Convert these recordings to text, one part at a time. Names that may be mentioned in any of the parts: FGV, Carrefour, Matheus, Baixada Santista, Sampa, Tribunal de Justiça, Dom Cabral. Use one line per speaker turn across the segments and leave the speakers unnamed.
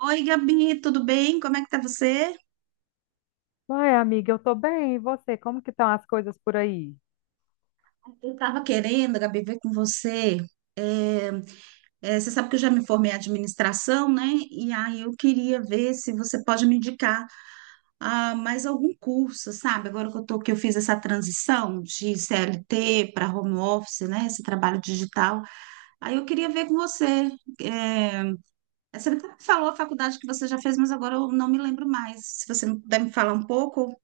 Oi, Gabi, tudo bem? Como é que tá você?
Uai, amiga, eu tô bem. E você? Como que estão as coisas por aí?
Eu estava querendo, Gabi, ver com você. É, você sabe que eu já me formei em administração, né? E aí eu queria ver se você pode me indicar mais algum curso, sabe? Agora que eu fiz essa transição de CLT para home office, né? Esse trabalho digital. Aí eu queria ver com você. É, você até falou a faculdade que você já fez, mas agora eu não me lembro mais. Se você puder me falar um pouco.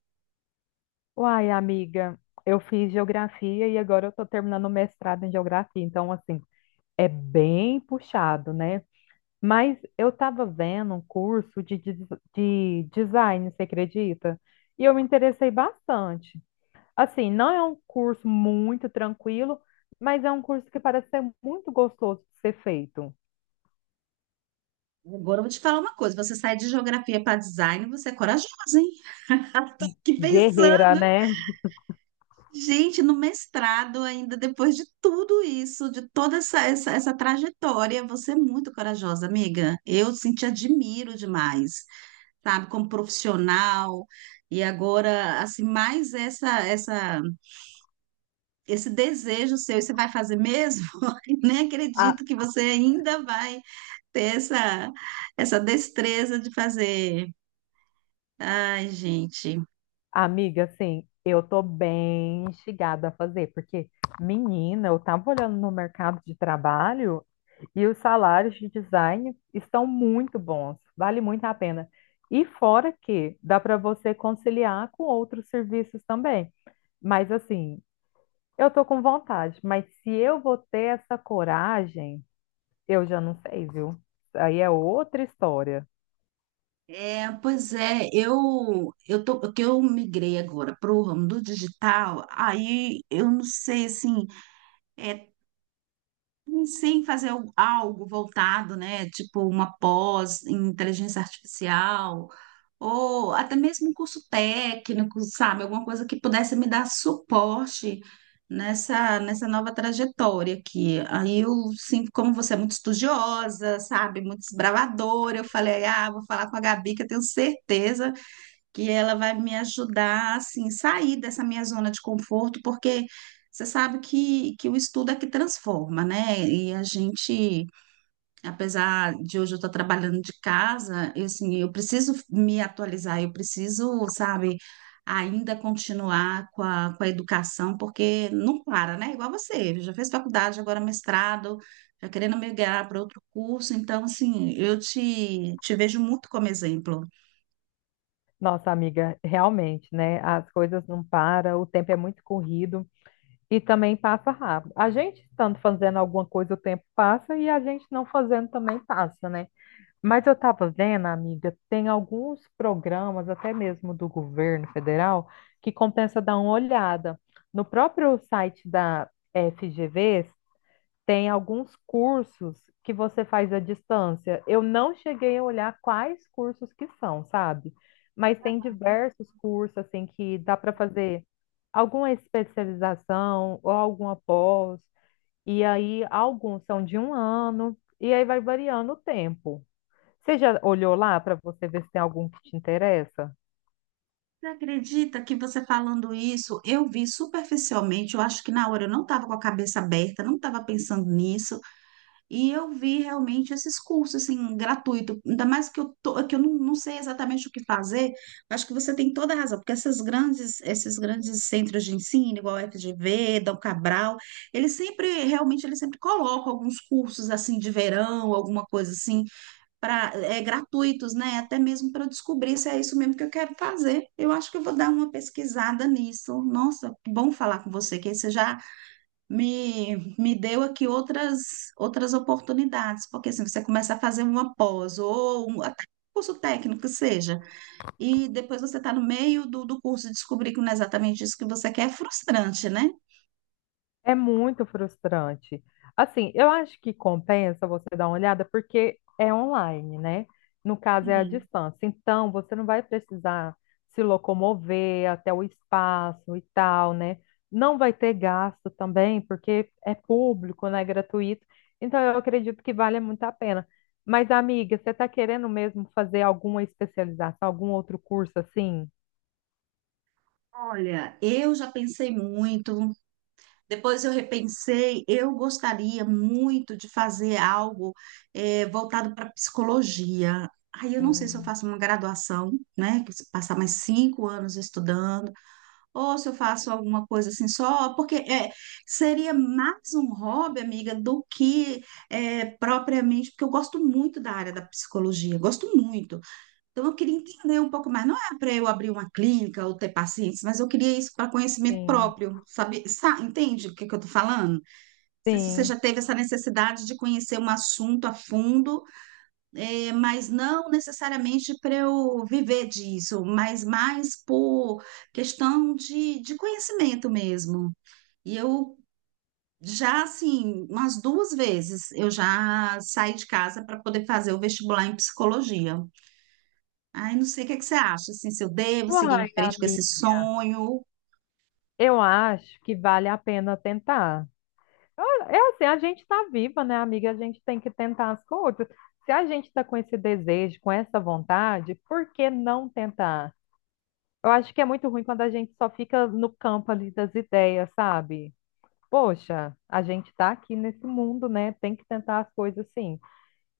Uai, amiga, eu fiz geografia e agora eu tô terminando o mestrado em geografia, então assim, é bem puxado, né? Mas eu tava vendo um curso de design, você acredita? E eu me interessei bastante. Assim, não é um curso muito tranquilo, mas é um curso que parece ser muito gostoso de ser feito.
Agora eu vou te falar uma coisa: você sai de geografia para design, você é corajosa, hein? Tô aqui
Guerreira,
pensando.
né?
Gente, no mestrado, ainda depois de tudo isso, de toda essa trajetória, você é muito corajosa, amiga. Eu sim, te admiro demais, sabe, como profissional. E agora, assim, mais esse desejo seu, e você vai fazer mesmo? Eu Nem
A-
acredito que você ainda vai ter essa destreza de fazer. Ai, gente.
Amiga, assim, eu tô bem instigada a fazer, porque, menina, eu tava olhando no mercado de trabalho e os salários de design estão muito bons, vale muito a pena. E fora que dá para você conciliar com outros serviços também. Mas, assim, eu tô com vontade, mas se eu vou ter essa coragem, eu já não sei, viu? Aí é outra história.
É, pois é, eu tô que eu migrei agora para o ramo do digital. Aí eu não sei assim, é, Sem fazer algo voltado, né? Tipo uma pós em inteligência artificial, ou até mesmo um curso técnico, sabe? Alguma coisa que pudesse me dar suporte nessa nova trajetória aqui. Aí eu, sim, como você é muito estudiosa, sabe? Muito desbravadora, eu falei, ah, vou falar com a Gabi, que eu tenho certeza que ela vai me ajudar assim sair dessa minha zona de conforto, porque você sabe que o estudo é que transforma, né? E a gente, apesar de hoje eu estar trabalhando de casa, eu, assim, eu preciso me atualizar, eu preciso, sabe, ainda continuar com a educação, porque não para, né? Igual você, já fez faculdade, agora mestrado, já querendo migrar para outro curso, então, assim, eu te vejo muito como exemplo.
Nossa, amiga, realmente, né? As coisas não param, o tempo é muito corrido. E também passa rápido. A gente estando fazendo alguma coisa, o tempo passa, e a gente não fazendo também passa, né? Mas eu estava vendo, amiga, tem alguns programas, até mesmo do governo federal, que compensa dar uma olhada. No próprio site da FGV, tem alguns cursos que você faz à distância. Eu não cheguei a olhar quais cursos que são, sabe? Mas tem diversos cursos assim que dá para fazer alguma especialização ou alguma pós, e aí alguns são de um ano, e aí vai variando o tempo. Você já olhou lá para você ver se tem algum que te interessa?
Você acredita que você falando isso, eu vi superficialmente, eu acho que na hora eu não estava com a cabeça aberta, não estava pensando nisso, e eu vi realmente esses cursos assim, gratuito, ainda mais que eu, tô, que eu não, não sei exatamente o que fazer, acho que você tem toda a razão, porque esses grandes centros de ensino, igual a FGV, Dom Cabral, eles sempre, realmente, eles sempre colocam alguns cursos assim de verão, alguma coisa assim, pra, gratuitos, né? Até mesmo para descobrir se é isso mesmo que eu quero fazer. Eu acho que eu vou dar uma pesquisada nisso. Nossa, que bom falar com você, que aí você já me deu aqui outras oportunidades, porque assim, você começa a fazer uma pós ou até um curso técnico que seja, e depois você está no meio do curso e descobrir que não é exatamente isso que você quer, é frustrante, né?
É muito frustrante. Assim, eu acho que compensa você dar uma olhada porque é online, né? No caso, é à
Sim.
distância. Então, você não vai precisar se locomover até o espaço e tal, né? Não vai ter gasto também, porque é público, né? Gratuito. Então, eu acredito que vale muito a pena. Mas, amiga, você está querendo mesmo fazer alguma especialização, algum outro curso assim?
Olha, eu já pensei muito. Depois eu repensei, eu gostaria muito de fazer algo voltado para psicologia. Aí eu não sei se eu
Hum,
faço uma graduação, né, que se passar mais cinco anos estudando, ou se eu faço alguma coisa assim só, porque seria mais um hobby, amiga, do que propriamente, porque eu gosto muito da área da psicologia, gosto muito. Então, eu queria entender um pouco mais. Não é para eu abrir uma clínica ou ter pacientes, mas eu queria isso para conhecimento
sim.
próprio. Sabe, entende o que que eu estou falando? Não sei se você
Sim.
já teve essa necessidade de conhecer um assunto a fundo, mas não necessariamente para eu viver disso, mas mais por questão de conhecimento mesmo. E eu já, assim, umas duas vezes eu já saí de casa para poder fazer o vestibular em psicologia. Ai, não sei o que é que você acha, assim, se eu devo seguir em
Uai,
frente com esse
amiga.
sonho.
Eu acho que vale a pena tentar. Ah, é assim, a gente está viva, né, amiga? A gente tem que tentar as coisas. Se a gente está com esse desejo, com essa vontade, por que não tentar? Eu acho que é muito ruim quando a gente só fica no campo ali das ideias, sabe? Poxa, a gente está aqui nesse mundo, né? Tem que tentar as coisas sim.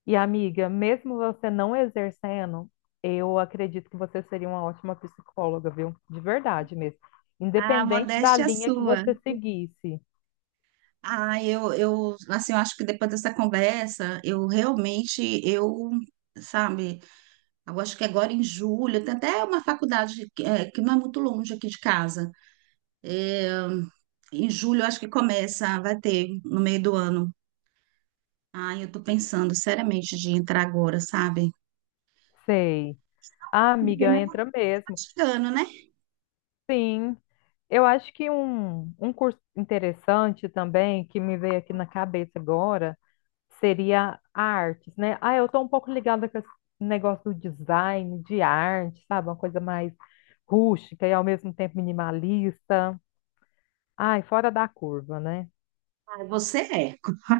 E amiga, mesmo você não exercendo, eu acredito que você seria uma ótima psicóloga, viu? De verdade mesmo.
A
Independente da
modéstia é
linha que
sua.
você seguisse.
Ah, assim, eu acho que depois dessa conversa, eu realmente, eu, sabe, eu acho que agora em julho, tem até uma faculdade que, que não é muito longe aqui de casa. Em julho, eu acho que começa, vai ter, no meio do ano. Ai, eu tô pensando seriamente de entrar agora, sabe?
Sei. Ah,
Porque,
amiga,
né,
entra
tá
mesmo.
chegando, né?
Sim. Eu acho que um curso interessante também, que me veio aqui na cabeça agora, seria artes, né? Ah, eu estou um pouco ligada com esse negócio do design, de arte, sabe? Uma coisa mais rústica e ao mesmo tempo minimalista. Ai, fora da curva, né?
Você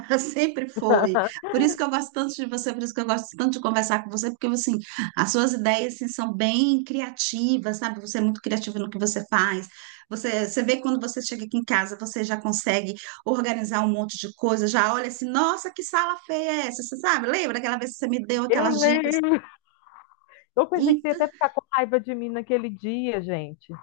é, sempre foi. Por isso que eu gosto tanto de você, por isso que eu gosto tanto de conversar com você, porque assim, as suas ideias assim, são bem criativas, sabe? Você é muito criativa no que você faz. Você, você vê quando você chega aqui em casa, você já consegue organizar um monte de coisa, já olha assim, nossa, que sala feia é essa? Você sabe? Lembra aquela vez que você me deu
Eu
aquelas dicas?
lembro. Eu
E
pensei que você ia até ficar com raiva de mim naquele dia, gente.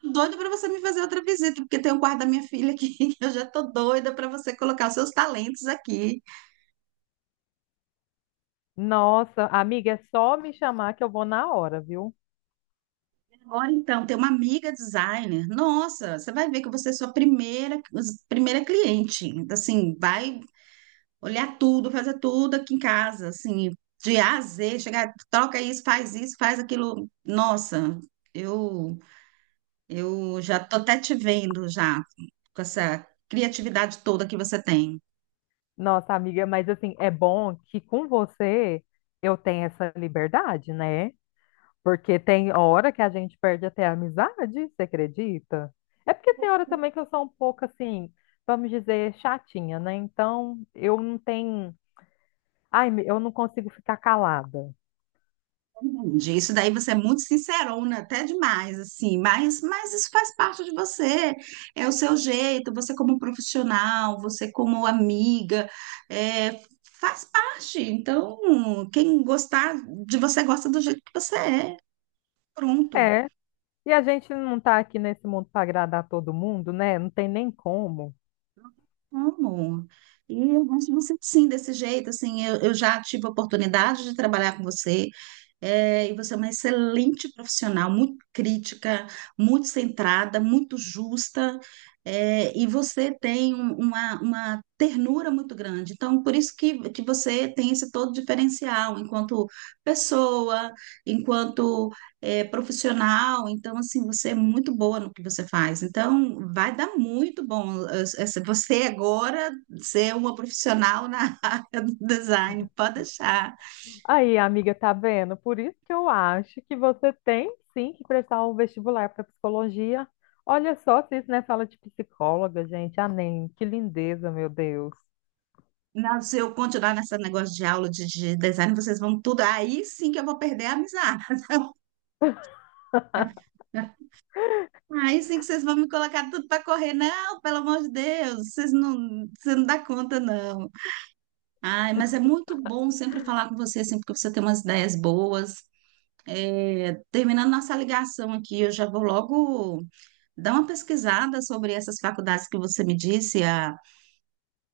tô doida para você me fazer outra visita, porque tem o quarto da minha filha aqui, que eu já tô doida para você colocar os seus talentos aqui.
Nossa, amiga, é só me chamar que eu vou na hora, viu?
Olha, então, tem uma amiga designer. Nossa, você vai ver que você é sua primeira cliente. Então, Assim, vai olhar tudo, fazer tudo aqui em casa, assim, de A a Z, chegar, troca isso, faz aquilo. Nossa, eu já tô até te vendo já com essa criatividade toda que você tem.
Nossa, amiga, mas assim, é bom que com você eu tenho essa liberdade, né? Porque tem hora que a gente perde até a amizade, você acredita? É porque tem hora também que eu sou um pouco assim, vamos dizer, chatinha, né? Então, eu não tenho. Ai, eu não consigo ficar calada.
Entendi. Isso daí você é muito sincerona, até demais, assim, mas isso faz parte de você, é o seu jeito, você como profissional, você como amiga, é, faz parte. Então, quem gostar de você gosta do jeito que você é, pronto.
É, e a gente não tá aqui nesse mundo para agradar todo mundo, né? Não tem nem como.
Amo. E eu acho você sim, desse jeito, assim, eu já tive a oportunidade de trabalhar com você, e você é uma excelente profissional, muito crítica, muito centrada, muito justa, e você tem uma ternura muito grande. Então, por isso que você tem esse todo diferencial enquanto pessoa, enquanto profissional, então assim, você é muito boa no que você faz. Então, vai dar muito bom. Você agora ser uma profissional na área do design, pode deixar.
Aí, amiga, tá vendo? Por isso que eu acho que você tem sim que prestar o vestibular para psicologia. Olha só se isso não é fala de psicóloga, gente. Ah, nem, que lindeza, meu Deus.
Não, se eu continuar nesse negócio de aula de design, vocês vão tudo. Aí sim que eu vou perder a amizade. Aí sim que vocês vão me colocar tudo para correr. Não, pelo amor de Deus, vocês não, você não dá conta, não. Ai, mas é muito bom sempre falar com você, sempre que você tem umas ideias boas. É, terminando nossa ligação aqui, eu já vou logo dar uma pesquisada sobre essas faculdades que você me disse,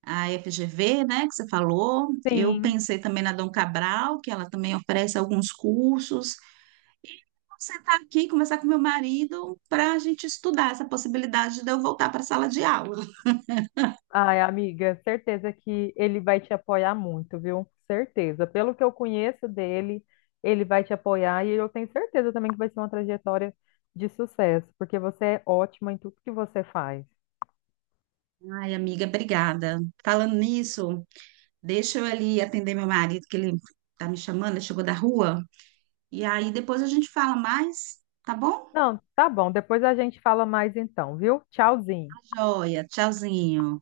a FGV, né, que você falou. Eu
Sim.
pensei também na Dom Cabral, que ela também oferece alguns cursos. Vou sentar aqui, conversar com meu marido para a gente estudar essa possibilidade de eu voltar para a sala de aula.
Ai, amiga, certeza que ele vai te apoiar muito, viu? Certeza. Pelo que eu conheço dele, ele vai te apoiar e eu tenho certeza também que vai ser uma trajetória de sucesso, porque você é ótima em tudo que você faz.
Ai, amiga, obrigada. Falando nisso, deixa eu ali atender meu marido, que ele tá me chamando, ele chegou da rua. E aí depois a gente fala mais, tá bom?
Não, tá bom. Depois a gente fala mais então, viu? Tchauzinho.
Joia, tchauzinho.